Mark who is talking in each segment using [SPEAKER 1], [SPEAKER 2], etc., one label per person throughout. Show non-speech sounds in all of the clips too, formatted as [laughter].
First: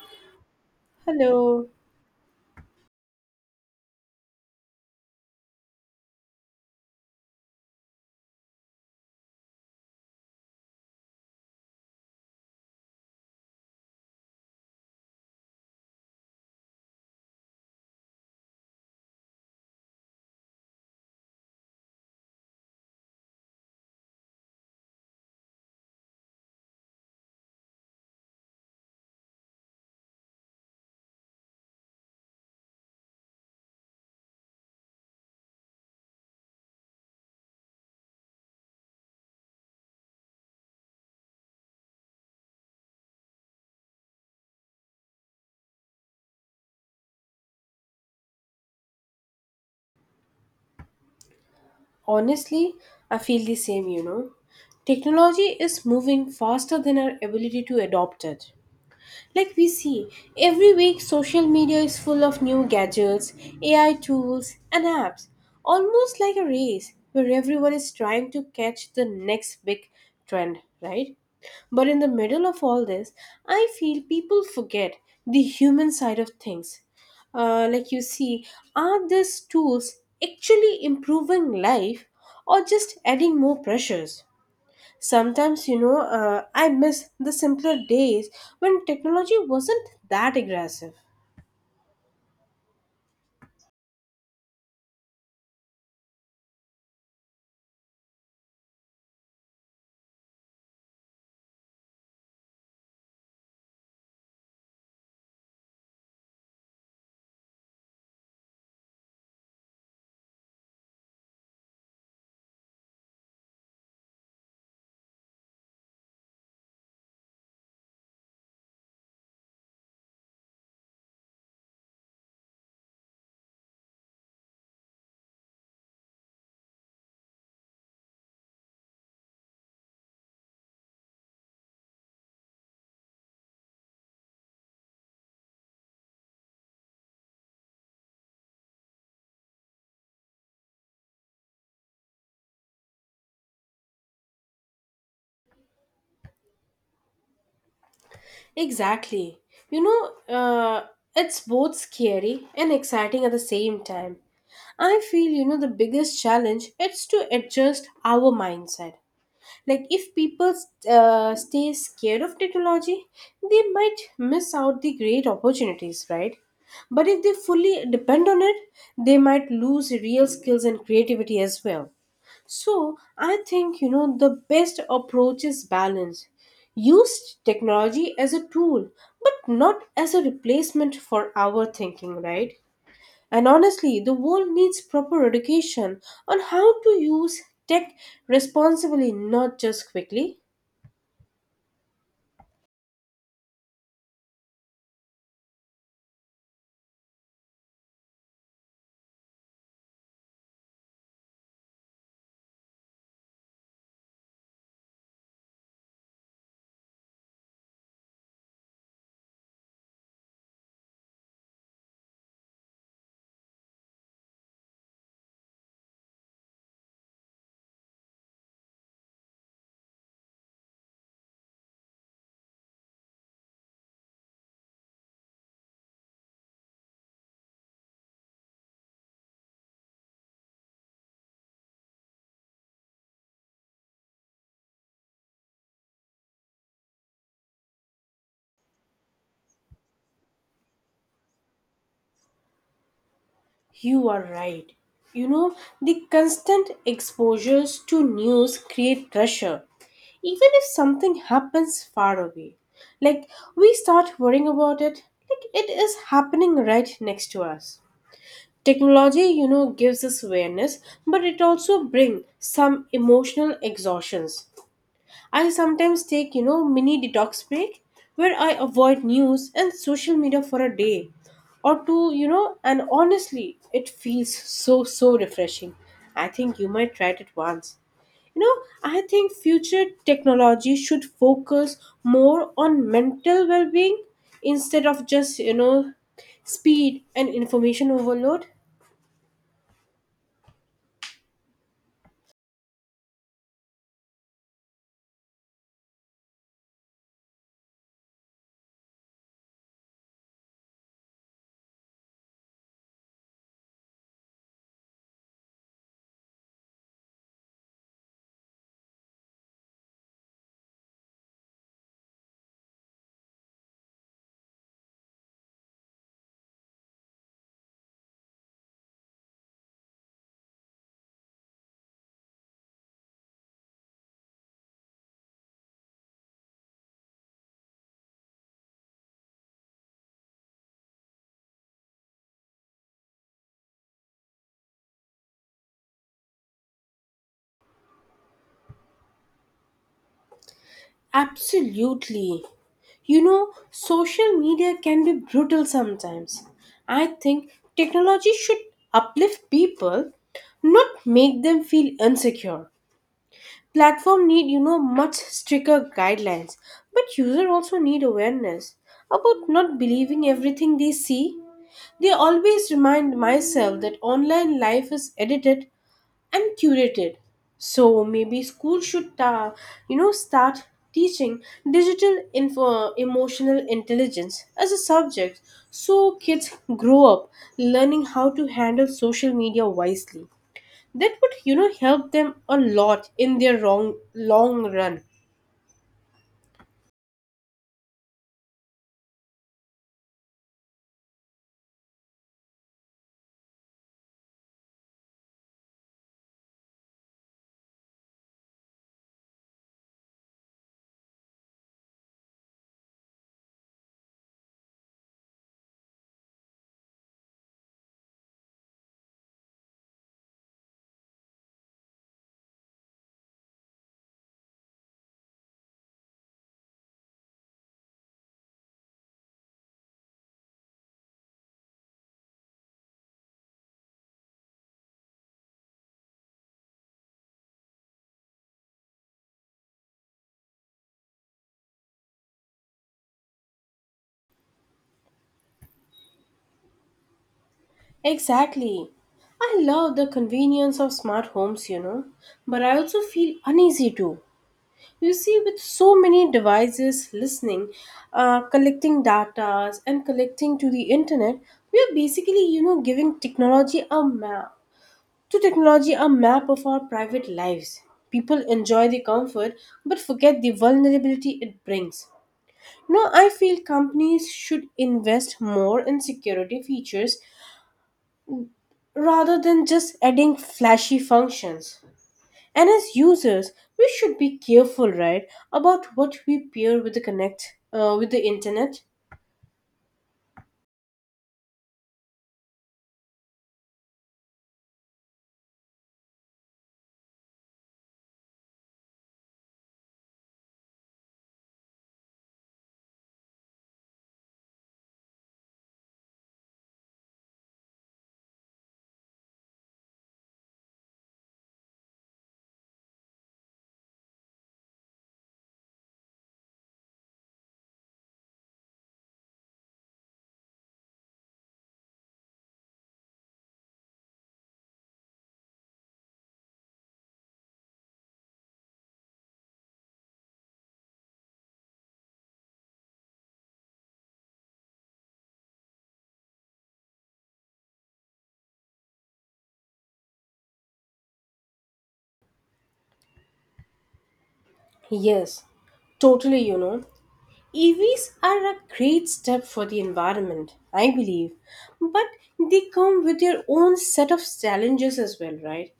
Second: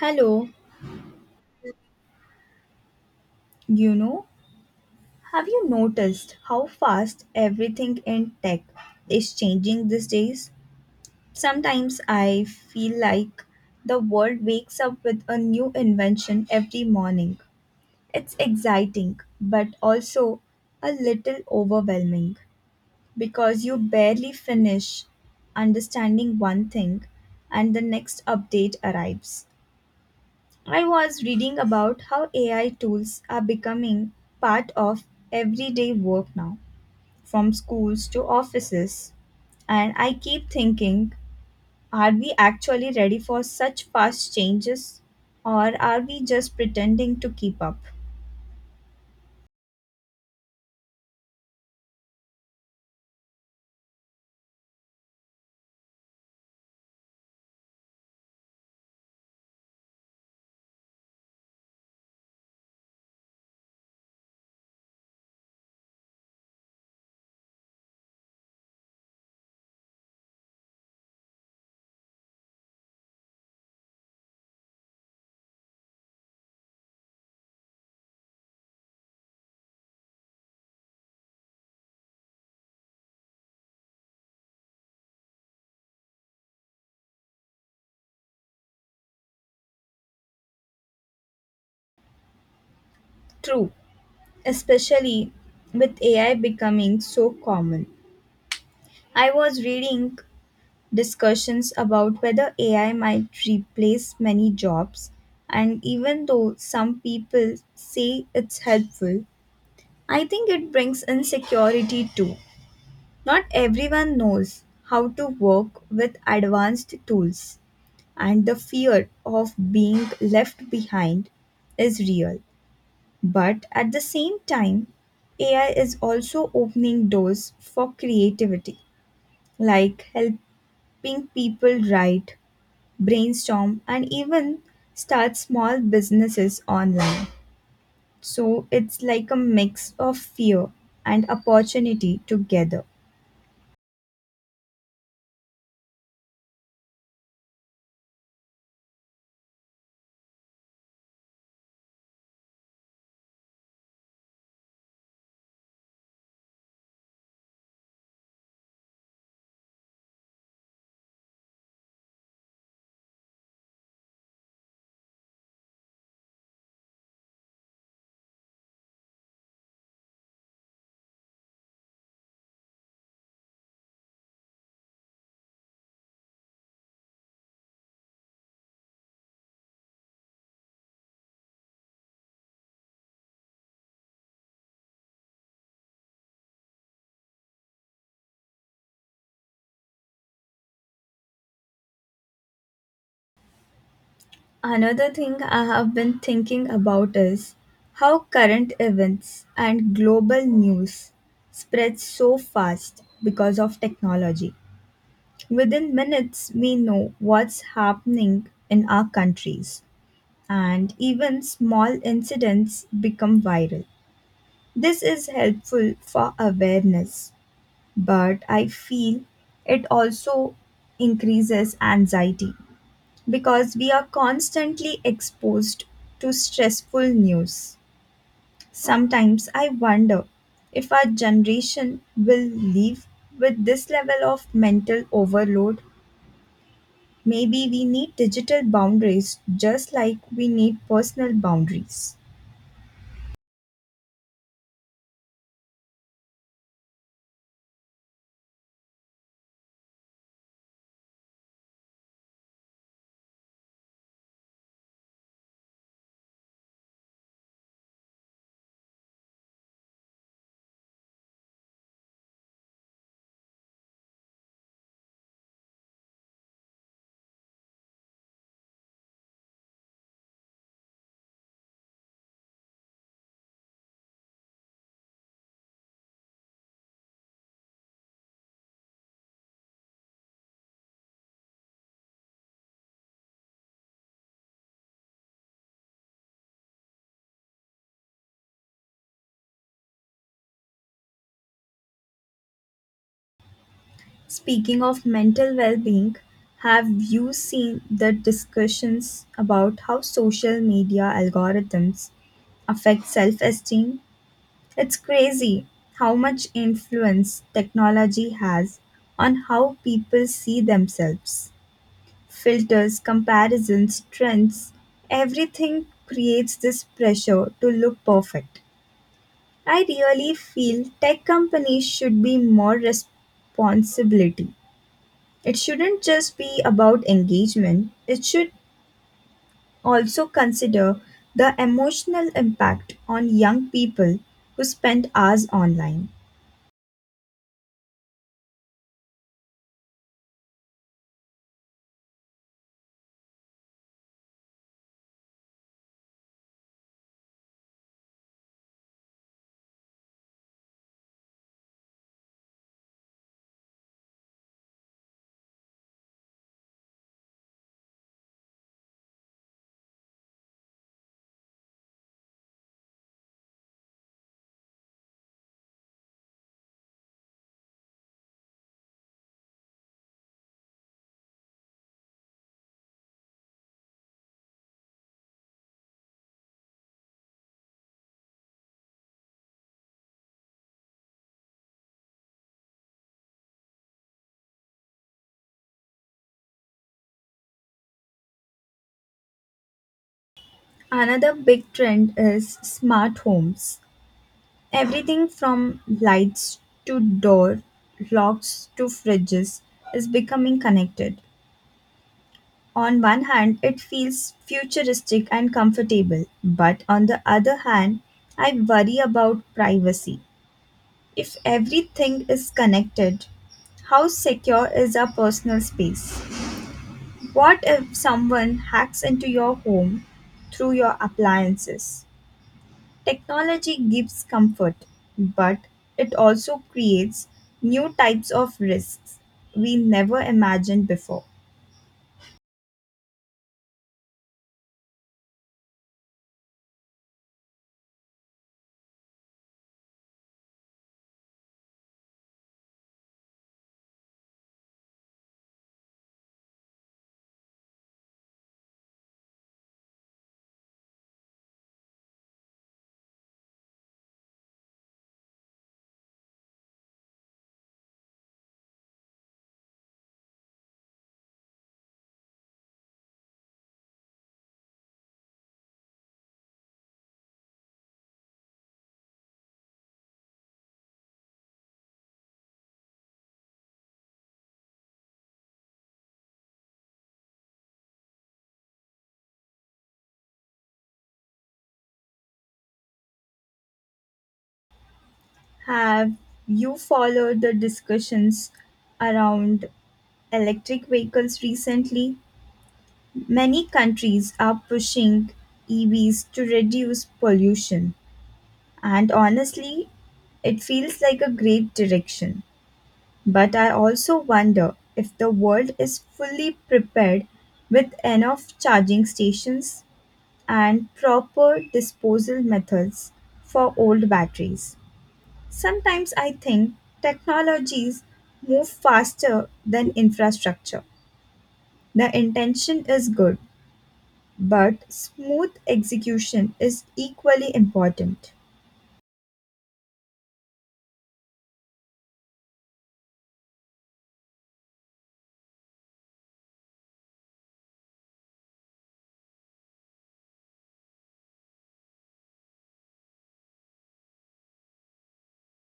[SPEAKER 1] Hello,
[SPEAKER 2] Hello.
[SPEAKER 1] you know, have you noticed how fast everything in tech is changing these days? Sometimes I feel like the world wakes up with a new invention every morning. It's exciting, but also a little overwhelming because you barely finish understanding one thing and the next update arrives. I was reading about how AI tools are becoming part of everyday work now, from schools to offices. And I keep thinking, are we actually ready for such fast changes? Or are we just pretending to keep up?
[SPEAKER 2] Honestly, I feel the same, you know. Technology is moving faster than our ability to adopt it. Like we see, every week social media is full of new gadgets, AI tools, and apps, almost like a race where everyone is trying to catch the next big trend, right? But in the middle of all this, I feel people forget the human side of things. Like you see, are these tools actually improving life or just adding more pressures? Sometimes, you know, I miss the simpler days when technology wasn't that aggressive.
[SPEAKER 1] True, especially with AI becoming so common. I was reading discussions about whether AI might replace many jobs. And even though some people say it's helpful, I think it brings insecurity too. Not everyone knows how to work with advanced tools, and the fear of being left behind is real. But at the same time, AI is also opening doors for creativity, like helping people write brainstorm, and even start small businesses online. So it's like a mix of fear and opportunity together.
[SPEAKER 2] Exactly. You know, uh, it's both scary and exciting at the same time. I feel, you know, the biggest challenge is to adjust our mindset. Like, if people stay scared of technology, they might miss out the great opportunities, right? But if they fully depend on it, they might lose real skills and creativity as well. So I think, you know, the best approach is balance. Use technology as a tool, but not as a replacement for our thinking, right? And honestly, the world needs proper education on how to use tech responsibly, not just quickly.
[SPEAKER 1] Another thing I have been thinking about is how current events and global news spread so fast because of technology. Within minutes, we know what's happening in our countries, and even small incidents become viral. This is helpful for awareness, but I feel it also increases anxiety because we are constantly exposed to stressful news. Sometimes I wonder if our generation will live with this level of mental overload. Maybe we need digital boundaries just like we need personal boundaries.
[SPEAKER 2] You are right. You know, the constant exposures to news create pressure even if something happens far away, like we start worrying about it like it is happening right next to us. Technology, you know, gives us awareness, but it also brings some emotional exhaustions. I sometimes take, you know, mini detox break where I avoid news and social media for a day or two, you know, and honestly it feels so refreshing. I think you might try it once. You know, I think future technology should focus more on mental well-being instead of just, you know, speed and information overload.
[SPEAKER 1] Speaking of mental well being, have you seen the discussions about how social media algorithms affect self esteem? It's crazy how much influence technology has on how people see themselves. Filters, comparisons, trends, everything creates this pressure to look perfect. I really feel tech companies should be more responsibility, it shouldn't just be about engagement, it should also consider the emotional impact on young people who spend hours online.
[SPEAKER 2] Absolutely. You know, social media can be brutal sometimes. I think technology should uplift people, not make them feel insecure. Platform need, you know, much stricter guidelines, but user also need awareness about not believing everything they see. They always remind myself that online life is edited and curated. So maybe school should, you know, start teaching emotional intelligence as a subject so kids grow up learning how to handle social media wisely. That would, you know, help them a lot in their long run.
[SPEAKER 1] Another big trend is smart homes. Everything from lights to door locks to fridges is becoming connected. On one hand, it feels futuristic and comfortable, but on the other hand, I worry about privacy. If everything is connected, how secure is our personal space? What if someone hacks into your home through your appliances? Technology gives comfort, but it also creates new types of risks we never imagined before.
[SPEAKER 2] Exactly. I love the convenience of smart homes, you know, but I also feel uneasy too. You see, with so many devices listening, collecting data, and collecting to the internet, we are basically, you know, giving technology a map of our private lives. People enjoy the comfort but forget the vulnerability it brings. No, I feel companies should invest more in security features rather than just adding flashy functions. And as users, we should be careful, right, about what we pair with the connect with the internet.
[SPEAKER 1] Have you followed the discussions around electric vehicles recently? Many countries are pushing EVs to reduce pollution, and honestly, it feels like a great direction. But I also wonder if the world is fully prepared with enough charging stations and proper disposal methods for old batteries. Sometimes I think technologies move faster than infrastructure. The intention is good, but smooth execution is equally important.
[SPEAKER 2] Yes, totally. You know, EVs are a great step for the environment, I believe, but they come with their own set of challenges as well, right?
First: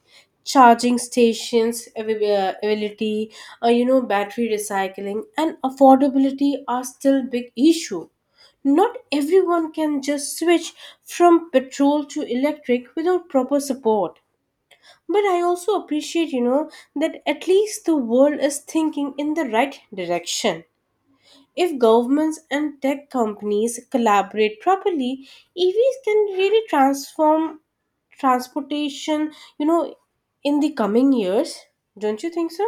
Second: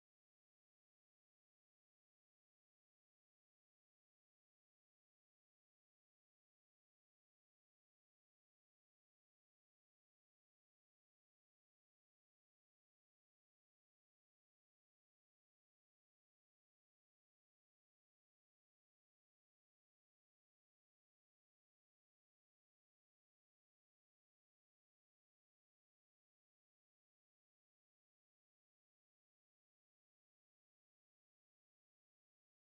[SPEAKER 2] Charging stations, availability, you know, battery recycling, and affordability are still big issue. Not everyone can just switch from petrol to electric without proper support. But I also appreciate, you know, that at least the world is thinking in the right direction. If governments and tech companies collaborate properly, EVs can really transform transportation, you know, in the coming years. Don't you think so?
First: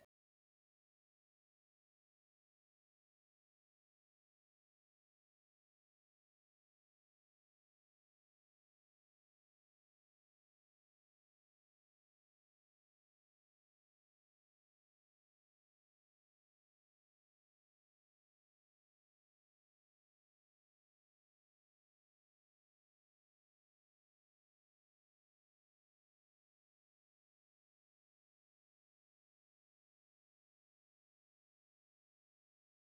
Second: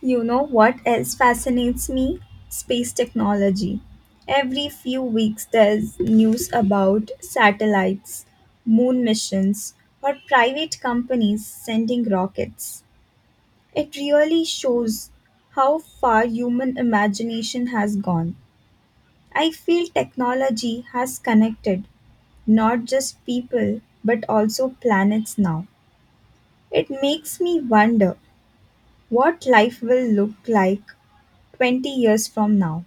[SPEAKER 1] You know what else fascinates me? Space technology. Every few weeks, there's news about satellites, moon missions, or private companies sending rockets. It really shows how far human imagination has gone. I feel technology has connected not just people but also planets now. It makes me wonder what life will look like 20 years from now.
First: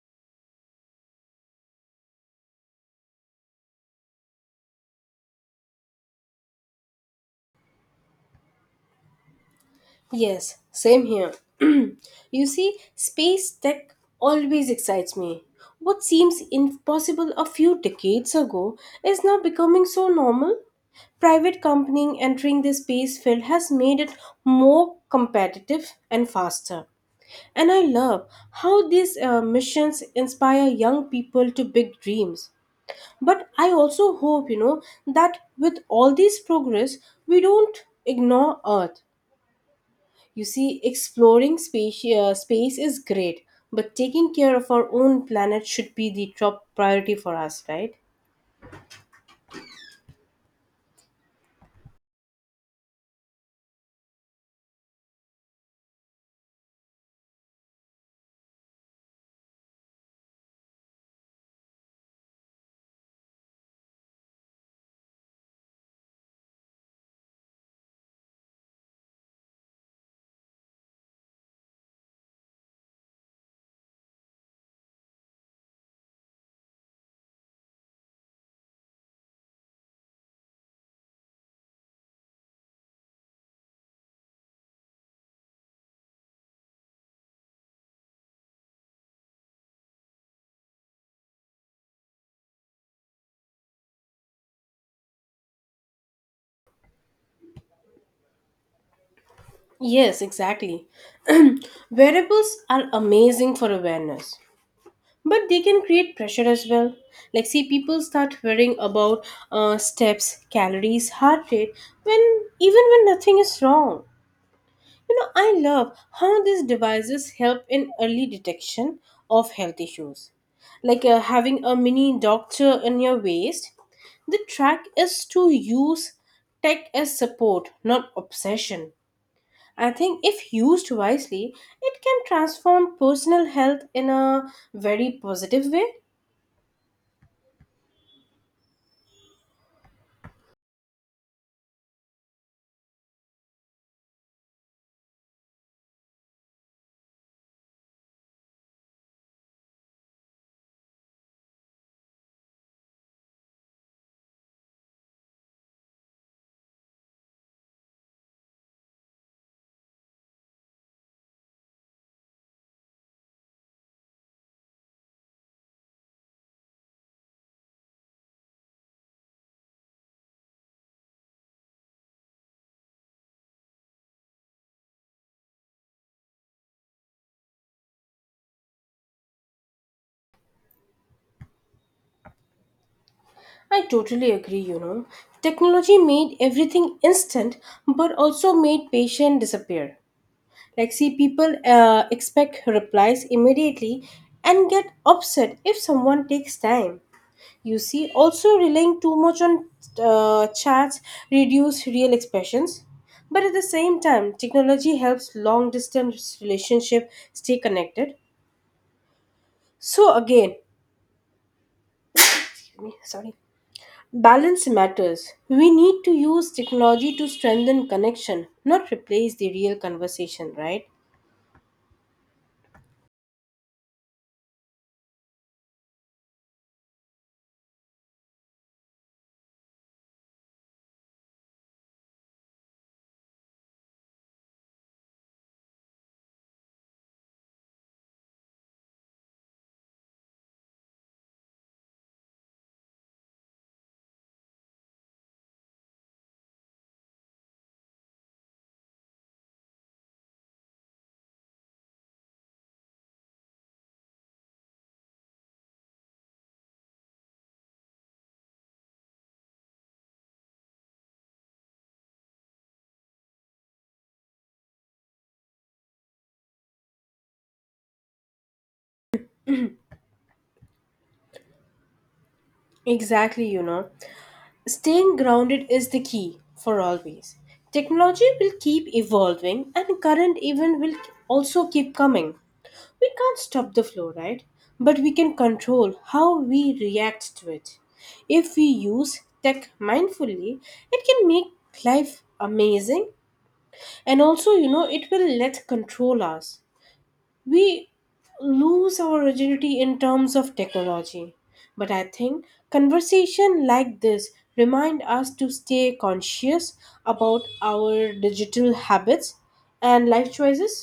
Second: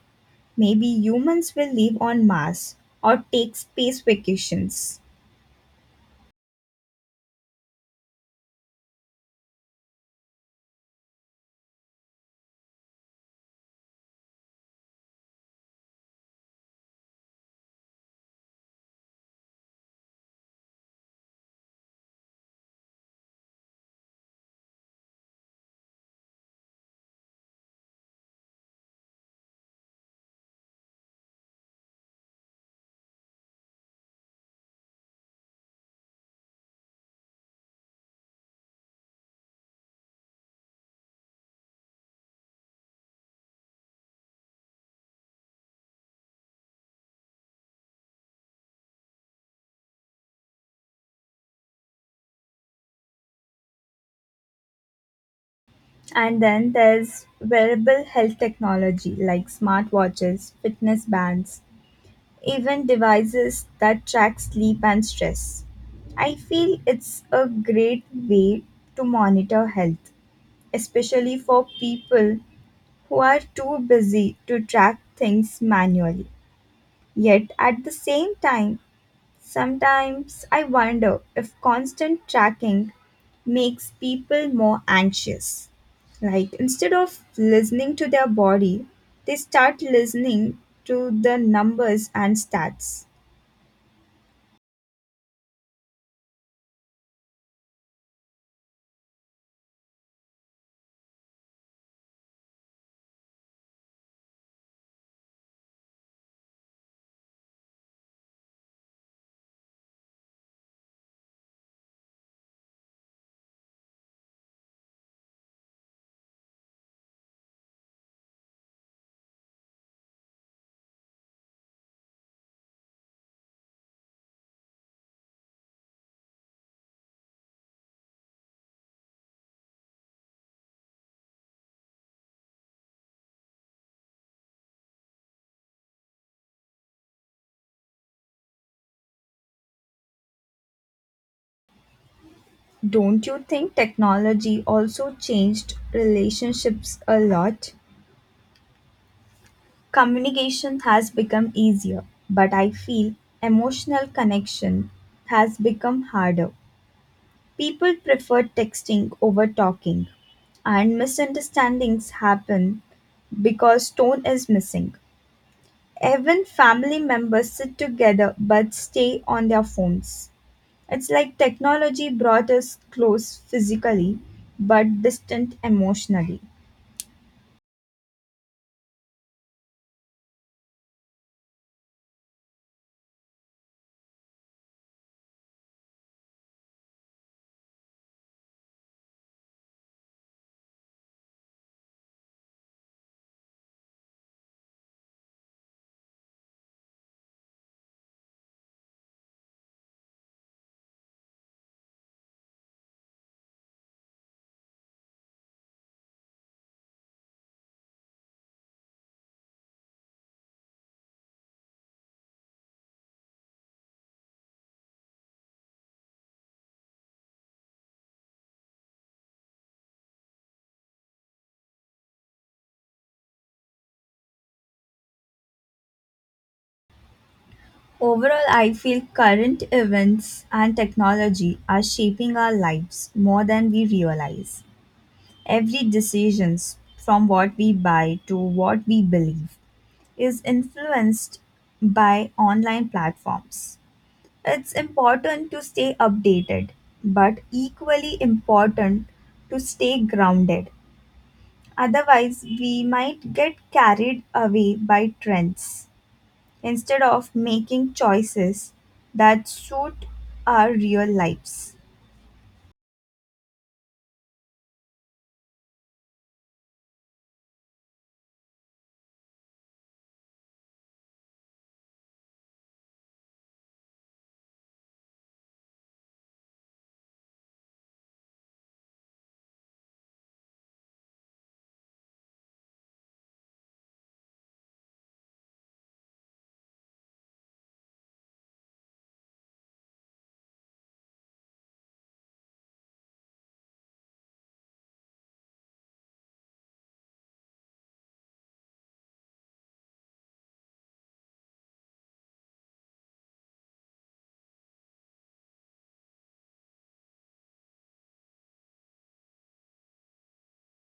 [SPEAKER 1] Maybe humans will live on Mars or take space vacations.
[SPEAKER 2] Yes, same here. [clears throat] You see, space tech always excites me. What seems impossible a few decades ago is now becoming so normal. Private company entering the space field has made it more competitive and faster. And I love how these missions inspire young people to big dreams. But I also hope, you know, that with all this progress, we don't ignore Earth. You see, space is great, but taking care of our own planet should be the top priority for us, right?
[SPEAKER 1] And then there's wearable health technology like smartwatches, fitness bands, even devices that track sleep and stress. I feel it's a great way to monitor health, especially for people who are too busy to track things manually. Yet at the same time, sometimes I wonder if constant tracking makes people more anxious. Like instead of listening to their body, they start listening to the numbers and stats.
[SPEAKER 2] Yes, exactly. [clears throat] Wearables are amazing for awareness, but they can create pressure as well. Like, see, people start worrying about steps, calories, heart rate when, even when nothing is wrong. You know, I love how these devices help in early detection of health issues, like having a mini doctor in your waist. The track is to use tech as support, not obsession. I think if used wisely, it can transform personal health in a very positive way.
[SPEAKER 1] Don't you think technology also changed relationships a lot? Communication has become easier, but I feel emotional connection has become harder. People prefer texting over talking, and misunderstandings happen because tone is missing. Even family members sit together but stay on their phones. It's like technology brought us close physically but distant emotionally.
[SPEAKER 2] I totally agree, you know. Technology made everything instant but also made patience disappear. Like, see, people expect replies immediately and get upset if someone takes time. You see, also relying too much on chats reduce real expressions. But at the same time, technology helps long distance relationship stay connected. So again, excuse me, sorry. Balance matters. We need to use technology to strengthen connection, not replace the real conversation, right?
[SPEAKER 1] Overall, I feel current events and technology are shaping our lives more than we realize. Every decisions from what we buy to what we believe is influenced by online platforms. It's important to stay updated, but equally important to stay grounded. Otherwise, we might get carried away by trends instead of making choices that suit our real lives.
[SPEAKER 2] Exactly, you know. Staying grounded is the key for always. Technology will keep evolving and current even will also keep coming. We can't stop the flow, right? But we can control how we react to it. If we use tech mindfully, it can make life amazing, and also, you know, it will let control us. We lose our rigidity in terms of technology, but I think conversation like this remind us to stay conscious about our digital habits and life choices.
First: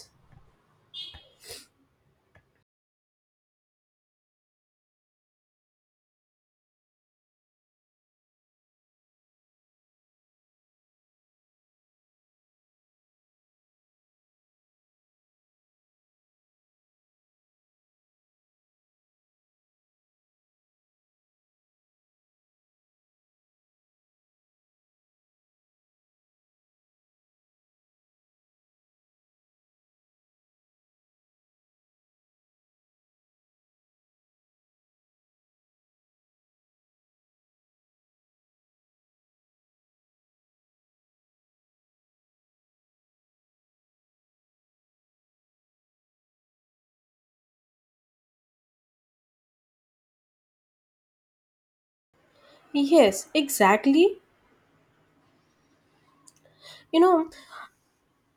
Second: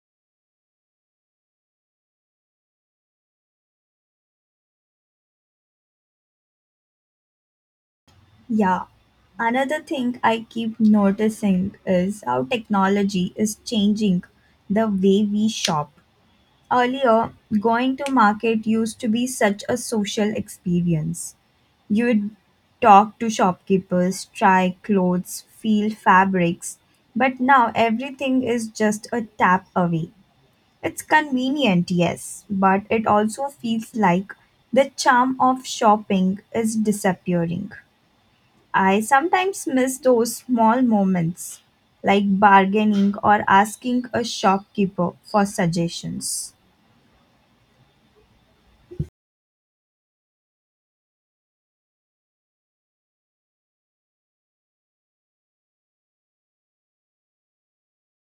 [SPEAKER 1] Yeah. Another thing I keep noticing is how technology is changing the way we shop. Earlier, going to market used to be such a social experience. You would talk to shopkeepers, try clothes, feel fabrics, but now everything is just a tap away. It's convenient, yes, but it also feels like the charm of shopping is disappearing. I sometimes miss those small moments like bargaining or asking a shopkeeper for suggestions.
[SPEAKER 2] Yes, exactly. You know,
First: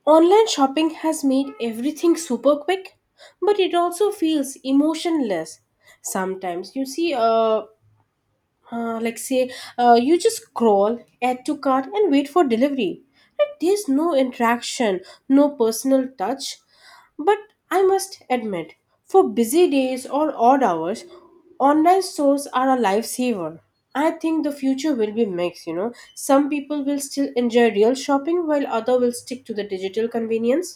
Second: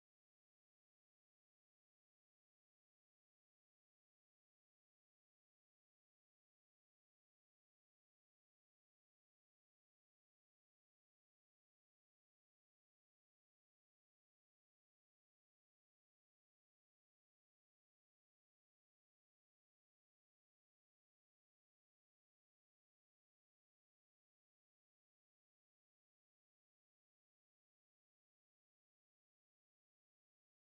[SPEAKER 2] online shopping has made everything super quick, but it also feels emotionless sometimes. Like, say, you just scroll, add to cart, and wait for delivery. Like, there's no interaction, no personal touch. But I must admit, for busy days or odd hours, online stores are a lifesaver. I think the future will be mixed, you know, some people will still enjoy real shopping while other will stick to the digital convenience.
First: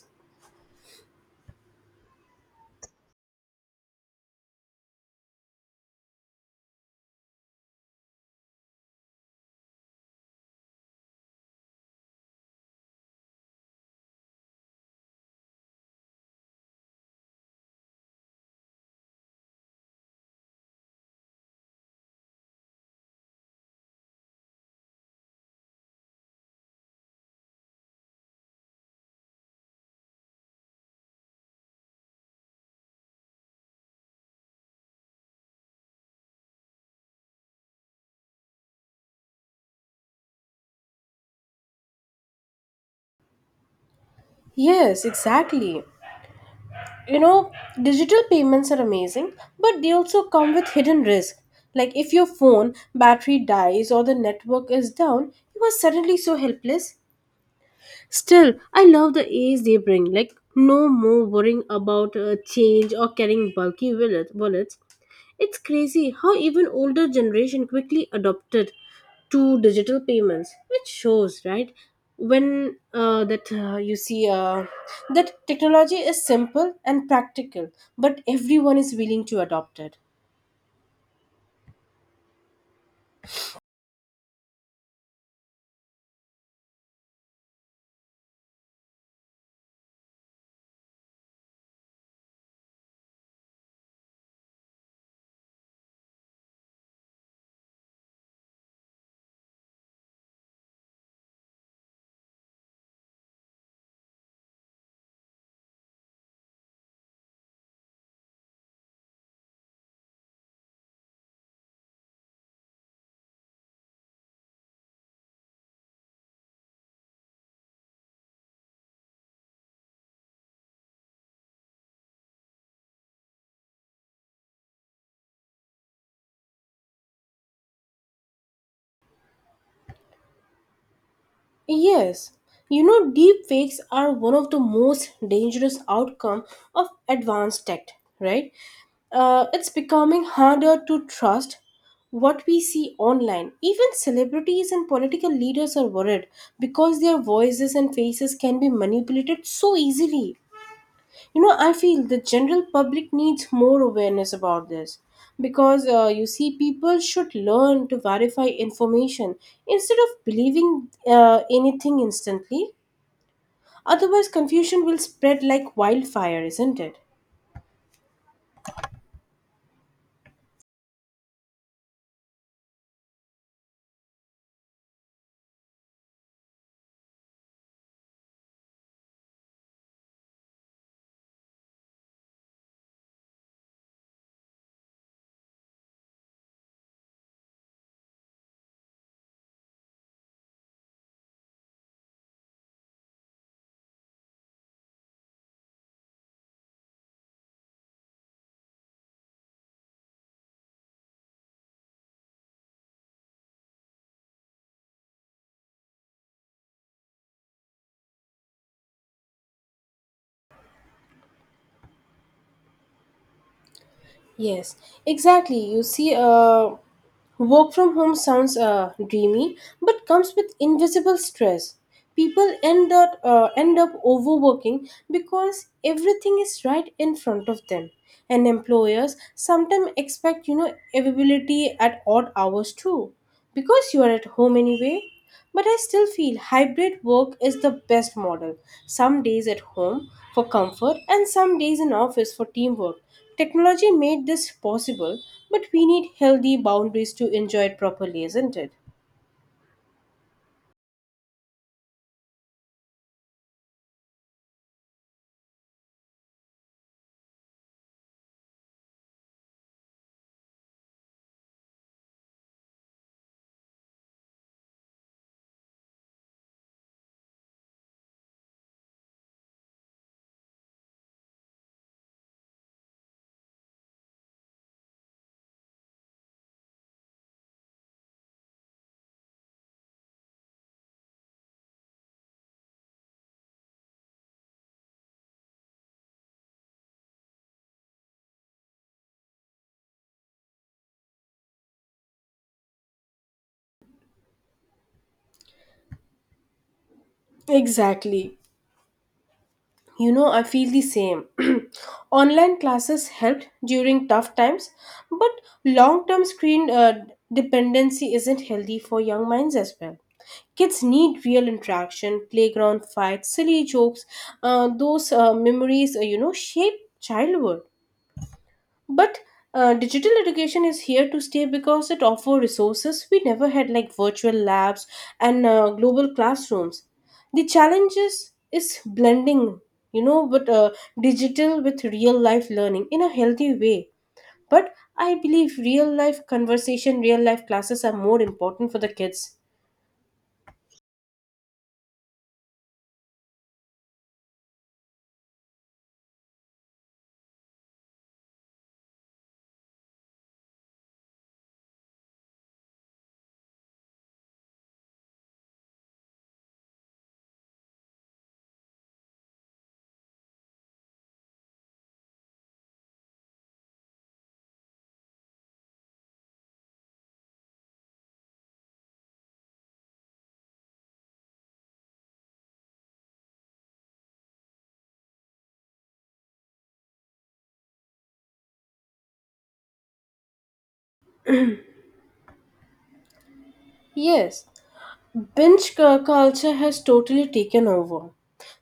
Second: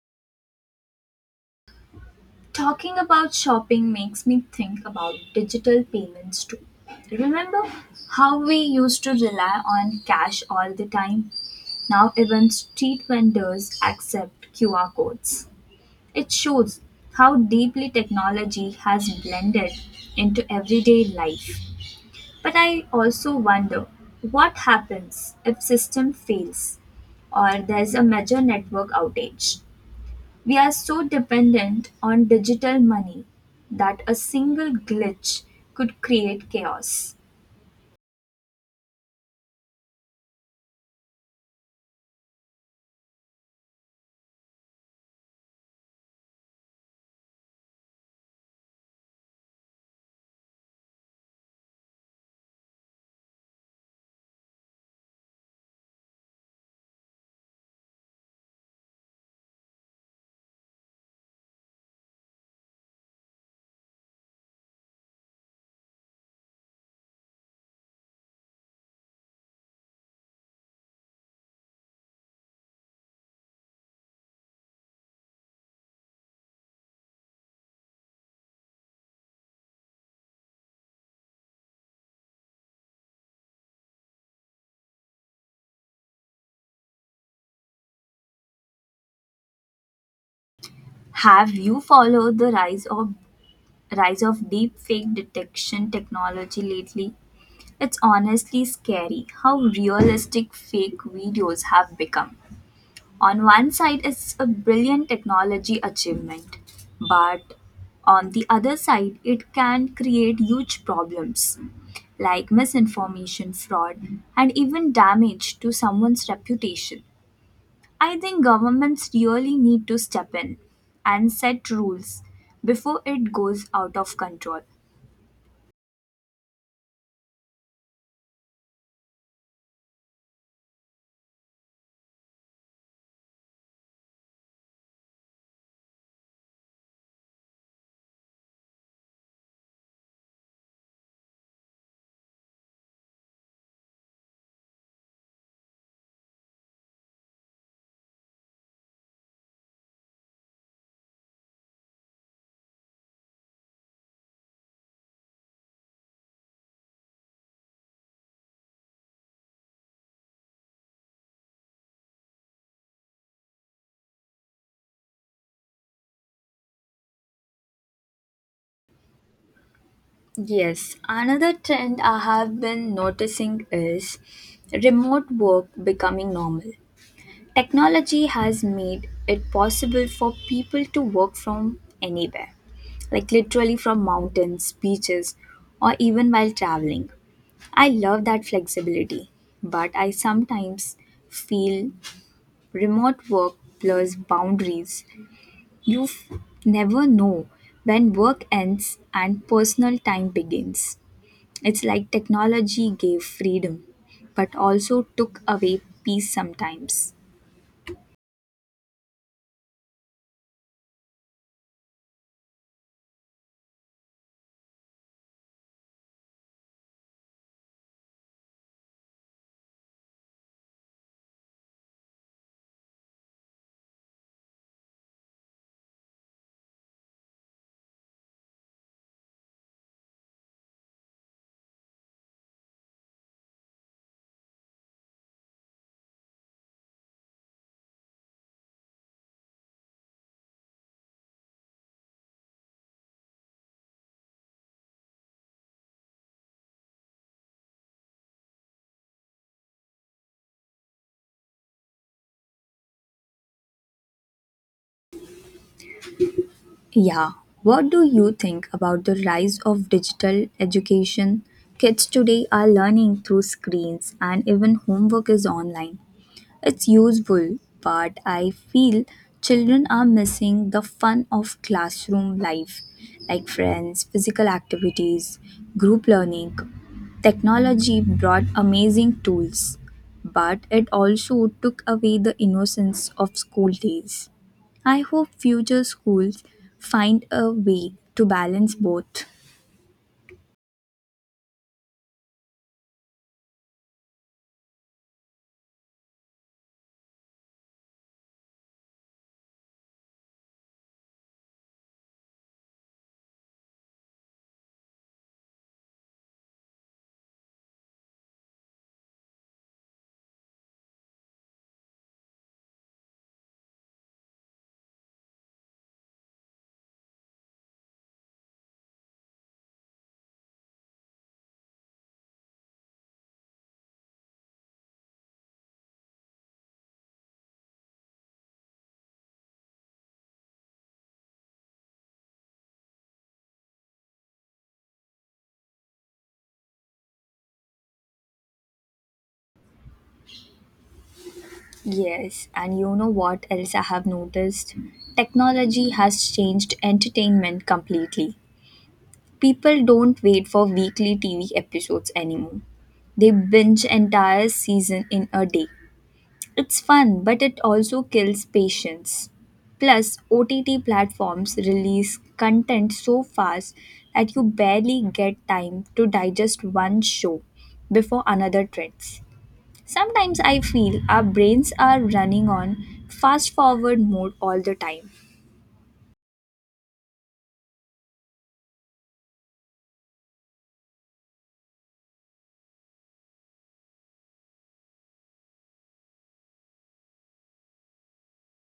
[SPEAKER 1] Talking about shopping makes me think about digital payments too. Remember how we used to rely on cash all the time? Now even street vendors accept QR codes. It shows how deeply technology has blended into everyday life. But I also wonder what happens if system fails or there's a major network outage. We are so dependent on digital money that a single glitch could create chaos.
[SPEAKER 2] Yes, exactly. You know, digital payments are amazing, but they also come with hidden risk. Like if your phone battery dies or the network is down, you are suddenly so helpless. Still, I love the ease they bring. Like no more worrying about change or carrying bulky wallets. It's crazy how even older generation quickly adopted to digital payments, which shows, right, when that you see that technology is simple and practical, but everyone is willing to adopt it.
[SPEAKER 1] Have you followed the rise of deep fake detection technology lately? It's honestly scary how realistic fake videos have become. On one side, it's a brilliant technology achievement, but on the other side, it can create huge problems like misinformation, fraud, and even damage to someone's reputation. I think governments really need to step in and set rules before it goes out of control.
[SPEAKER 2] Yes, you know, deep fakes are one of the most dangerous outcome of advanced tech, right? It's becoming harder to trust what we see online. Even celebrities and political leaders are worried because their voices and faces can be manipulated so easily. You know, I feel the general public needs more awareness about this, because, you see, people should learn to verify information instead of believing anything instantly. Otherwise confusion will spread like wildfire, isn't it?
[SPEAKER 1] Yes, another trend I have been noticing is remote work becoming normal. Technology has made it possible for people to work from anywhere, like literally from mountains, beaches, or even while traveling. I love that flexibility, but I sometimes feel remote work blurs boundaries. You f- never know when work ends and personal time begins. It's like technology gave freedom, but also took away peace sometimes.
[SPEAKER 2] Yes, exactly. You see, work from home sounds dreamy, but comes with invisible stress. People end up overworking because everything is right in front of them. And employers sometimes expect, you know, availability at odd hours too, because you are at home anyway. But I still feel hybrid work is the best model. Some days at home for comfort and some days in office for teamwork. Technology made this possible, but we need healthy boundaries to enjoy it properly, isn't it?
[SPEAKER 1] Yeah. What do you think about the rise of digital education? Kids today are learning through screens and even homework is online. It's useful, but I feel children are missing the fun of classroom life like friends, physical activities, group learning. Technology brought amazing tools, but it also took away the innocence of school days. I hope future schools find a way to balance both.
[SPEAKER 2] Exactly. You know, I feel the same. [clears throat] Online classes helped during tough times, but long term screen dependency isn't healthy for young minds as well. Kids need real interaction, playground fights, silly jokes. Those memories, you know, shape childhood. But digital education is here to stay because it offers resources we never had, like virtual labs and global classrooms. The challenges is blending, you know, but digital with real life learning in a healthy way. But I believe real life conversation, real life classes are more important for the kids.
[SPEAKER 1] Yes, and you know what else I have noticed? Technology has changed entertainment completely. People don't wait for weekly TV episodes anymore. They binge entire season in a day. It's fun, but it also kills patience. Plus, OTT platforms release content so fast that you barely get time to digest one show before another trends. Sometimes I feel our brains are running on fast forward mode all the time.
[SPEAKER 2] Yes. Culture has totally taken over.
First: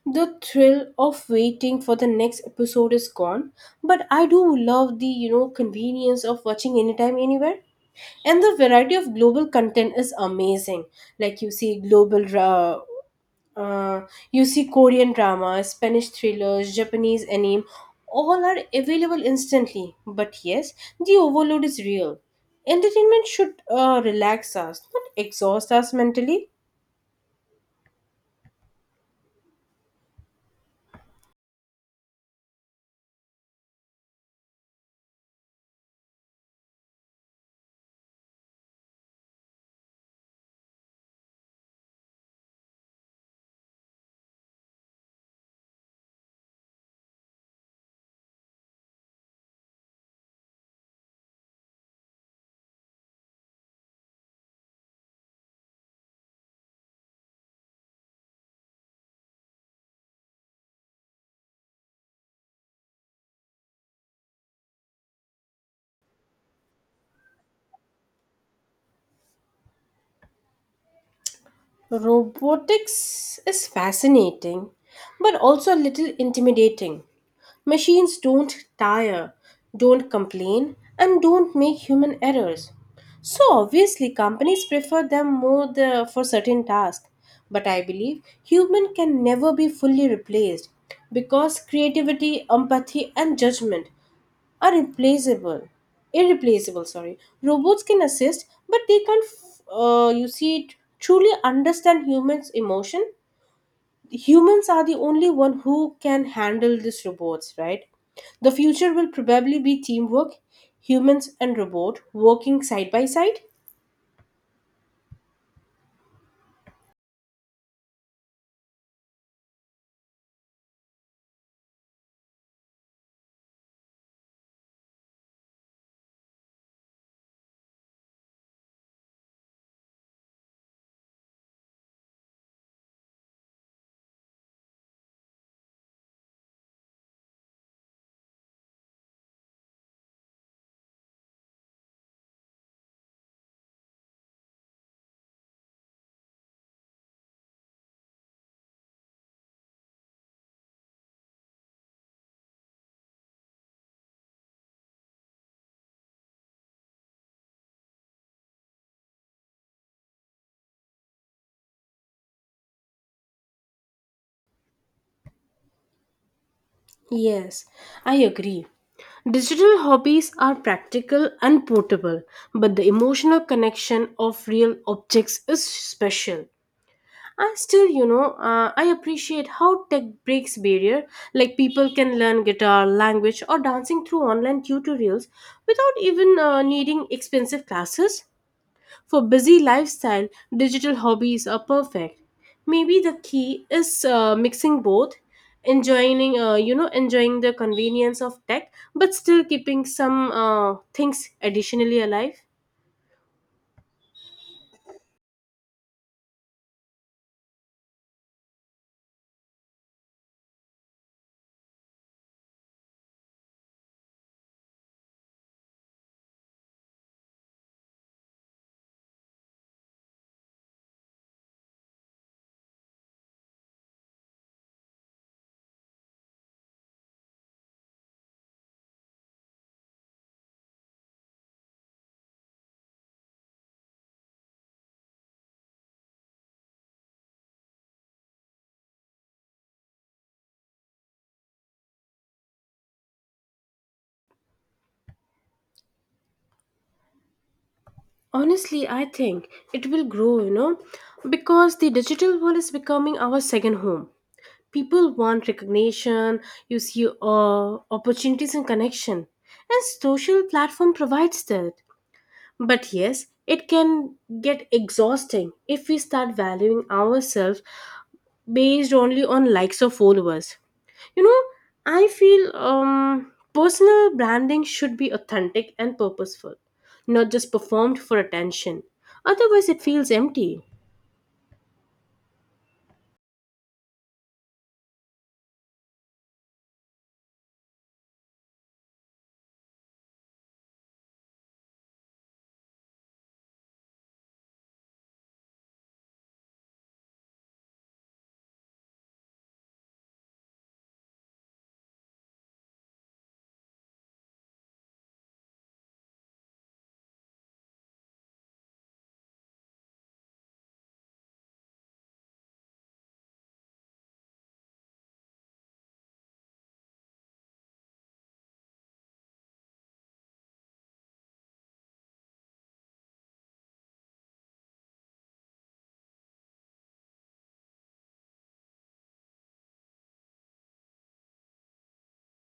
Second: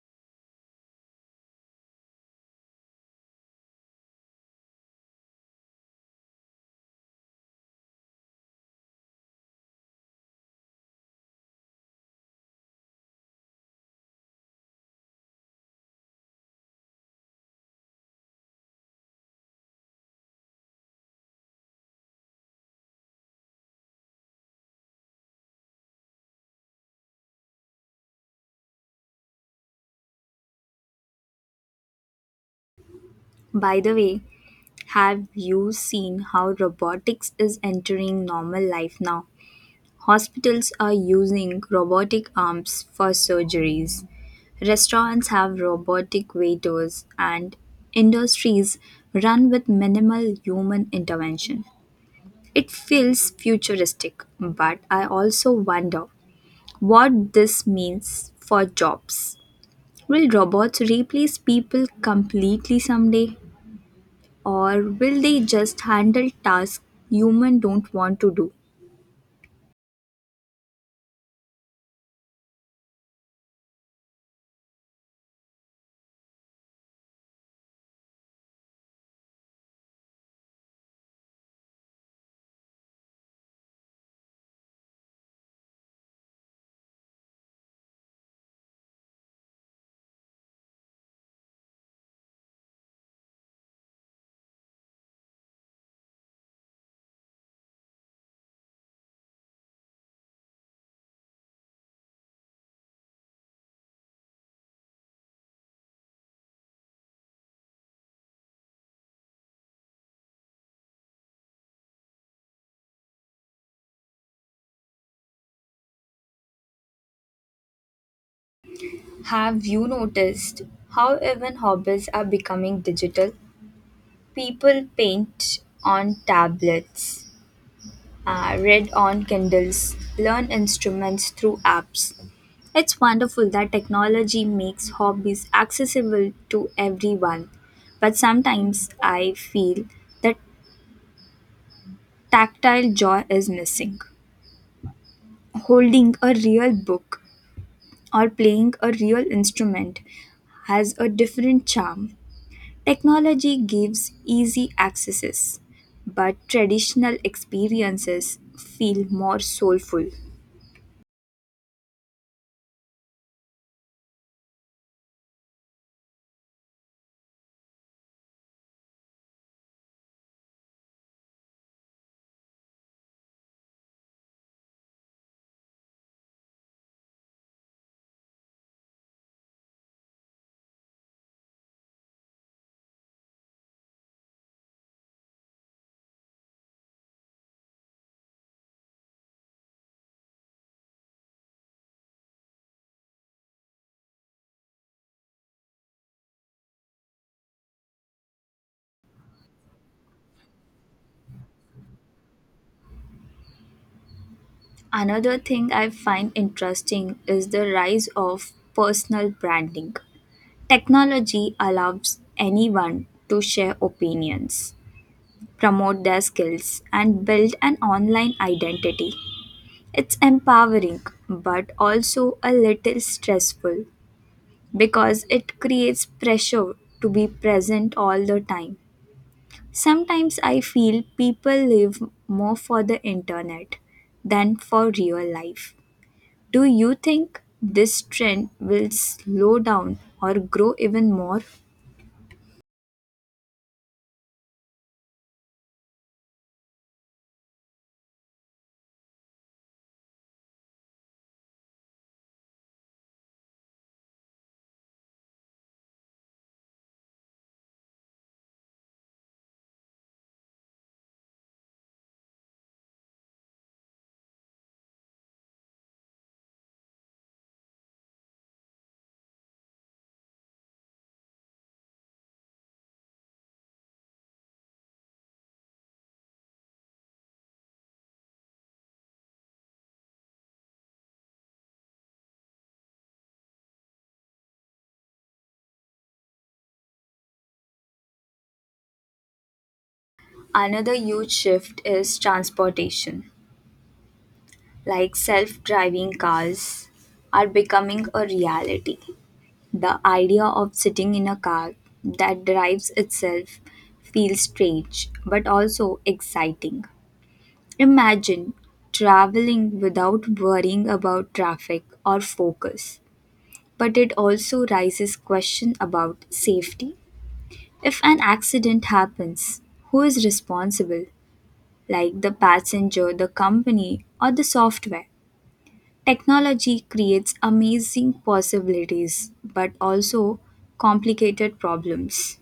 [SPEAKER 2] The thrill of waiting for the next episode is gone, but I do love the, you know, convenience of watching anytime anywhere. And the variety of global content is amazing. Like uh, you see Korean drama, Spanish thrillers, Japanese anime, all are available instantly. But yes, the overload is real. Entertainment should relax us, not exhaust us mentally.
[SPEAKER 1] By the way, have you seen how robotics is entering normal life now? Hospitals are using robotic arms for surgeries. Restaurants have robotic waiters, and industries run with minimal human intervention. It feels futuristic, but I also wonder what this means for jobs. Will robots replace people completely someday, or will they just handle tasks humans don't want to do?
[SPEAKER 2] Robotics is fascinating, but also a little intimidating. Machines don't tire, don't complain, and don't make human errors. So obviously, companies prefer them for certain tasks. But I believe human can never be fully replaced because creativity, empathy, and judgment are replaceable irreplaceable, sorry. Robots can assist, but they can't f- you see it truly understand humans emotion. Humans are the only one who can handle these robots, right? The future will probably be teamwork, humans and robot working side by side.
[SPEAKER 1] Have you noticed how even hobbies are becoming digital? People paint on tablets, read on Kindles, learn instruments through apps. It's wonderful that technology makes hobbies accessible to everyone, but sometimes I feel that tactile joy is missing. Holding a real book or playing a real instrument has a different charm. Technology gives easy accesses, but traditional experiences feel more soulful.
[SPEAKER 2] Yes, I agree. Digital hobbies are practical and portable, but the emotional connection of real objects is special. And still, you know, I appreciate how tech breaks barrier. Like people can learn guitar, language, or dancing through online tutorials without even needing expensive classes. For busy lifestyle, digital hobbies are perfect. Maybe the key is mixing both, enjoying the convenience of tech, but still keeping some things additionally alive.
[SPEAKER 1] Another thing I find interesting is the rise of personal branding. Technology allows anyone to share opinions, promote their skills, and build an online identity. It's empowering, but also a little stressful because it creates pressure to be present all the time. Sometimes I feel people live more for the internet than for real life. Do you think this trend will slow down or grow even more?
[SPEAKER 2] Honestly, I think it will grow, you know, because the digital world is becoming our second home. People want recognition, opportunities and connection, and social platform provides that. But yes, it can get exhausting if we start valuing ourselves based only on likes or followers. You know, I feel personal branding should be authentic and purposeful, not just performed for attention. Otherwise, it feels empty.
[SPEAKER 1] Another huge shift is transportation. Like self driving cars are becoming a reality. The idea of sitting in a car that drives itself feels strange but also exciting. Imagine traveling without worrying about traffic or focus. But it also raises question about safety. If an accident happens, who is responsible? Like the passenger, the company, or the software? Technology creates amazing possibilities but also complicated problems.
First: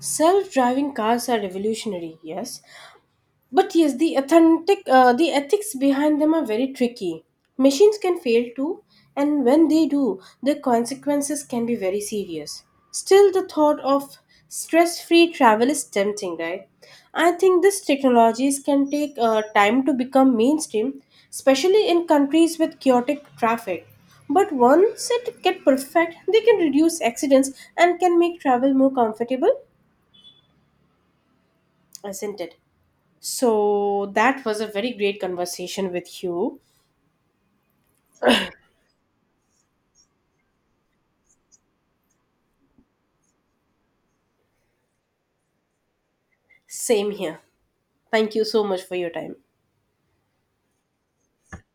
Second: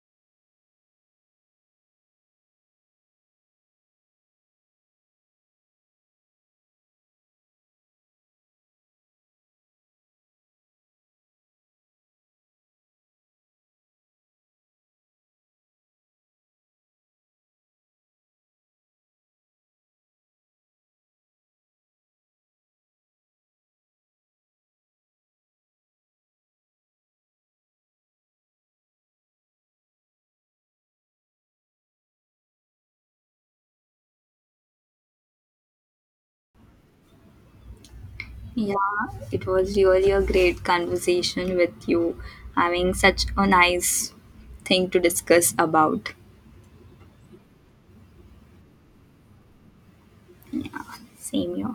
[SPEAKER 2] Self driving cars are revolutionary, yes, but yes, the ethics behind them are very tricky. Machines can fail too, and when they do, the consequences can be very serious. Still, the thought of stress-free travel is tempting, right? I think these technologies can take time to become mainstream, especially in countries with chaotic traffic. But once it get perfect, they can reduce accidents and can make travel more comfortable, isn't it? So that was a very great conversation with you.
[SPEAKER 1] Yeah, it was really a great conversation with you, having such a nice thing to discuss about.
[SPEAKER 2] Same here. Thank you so much for your time.
[SPEAKER 1] Same here.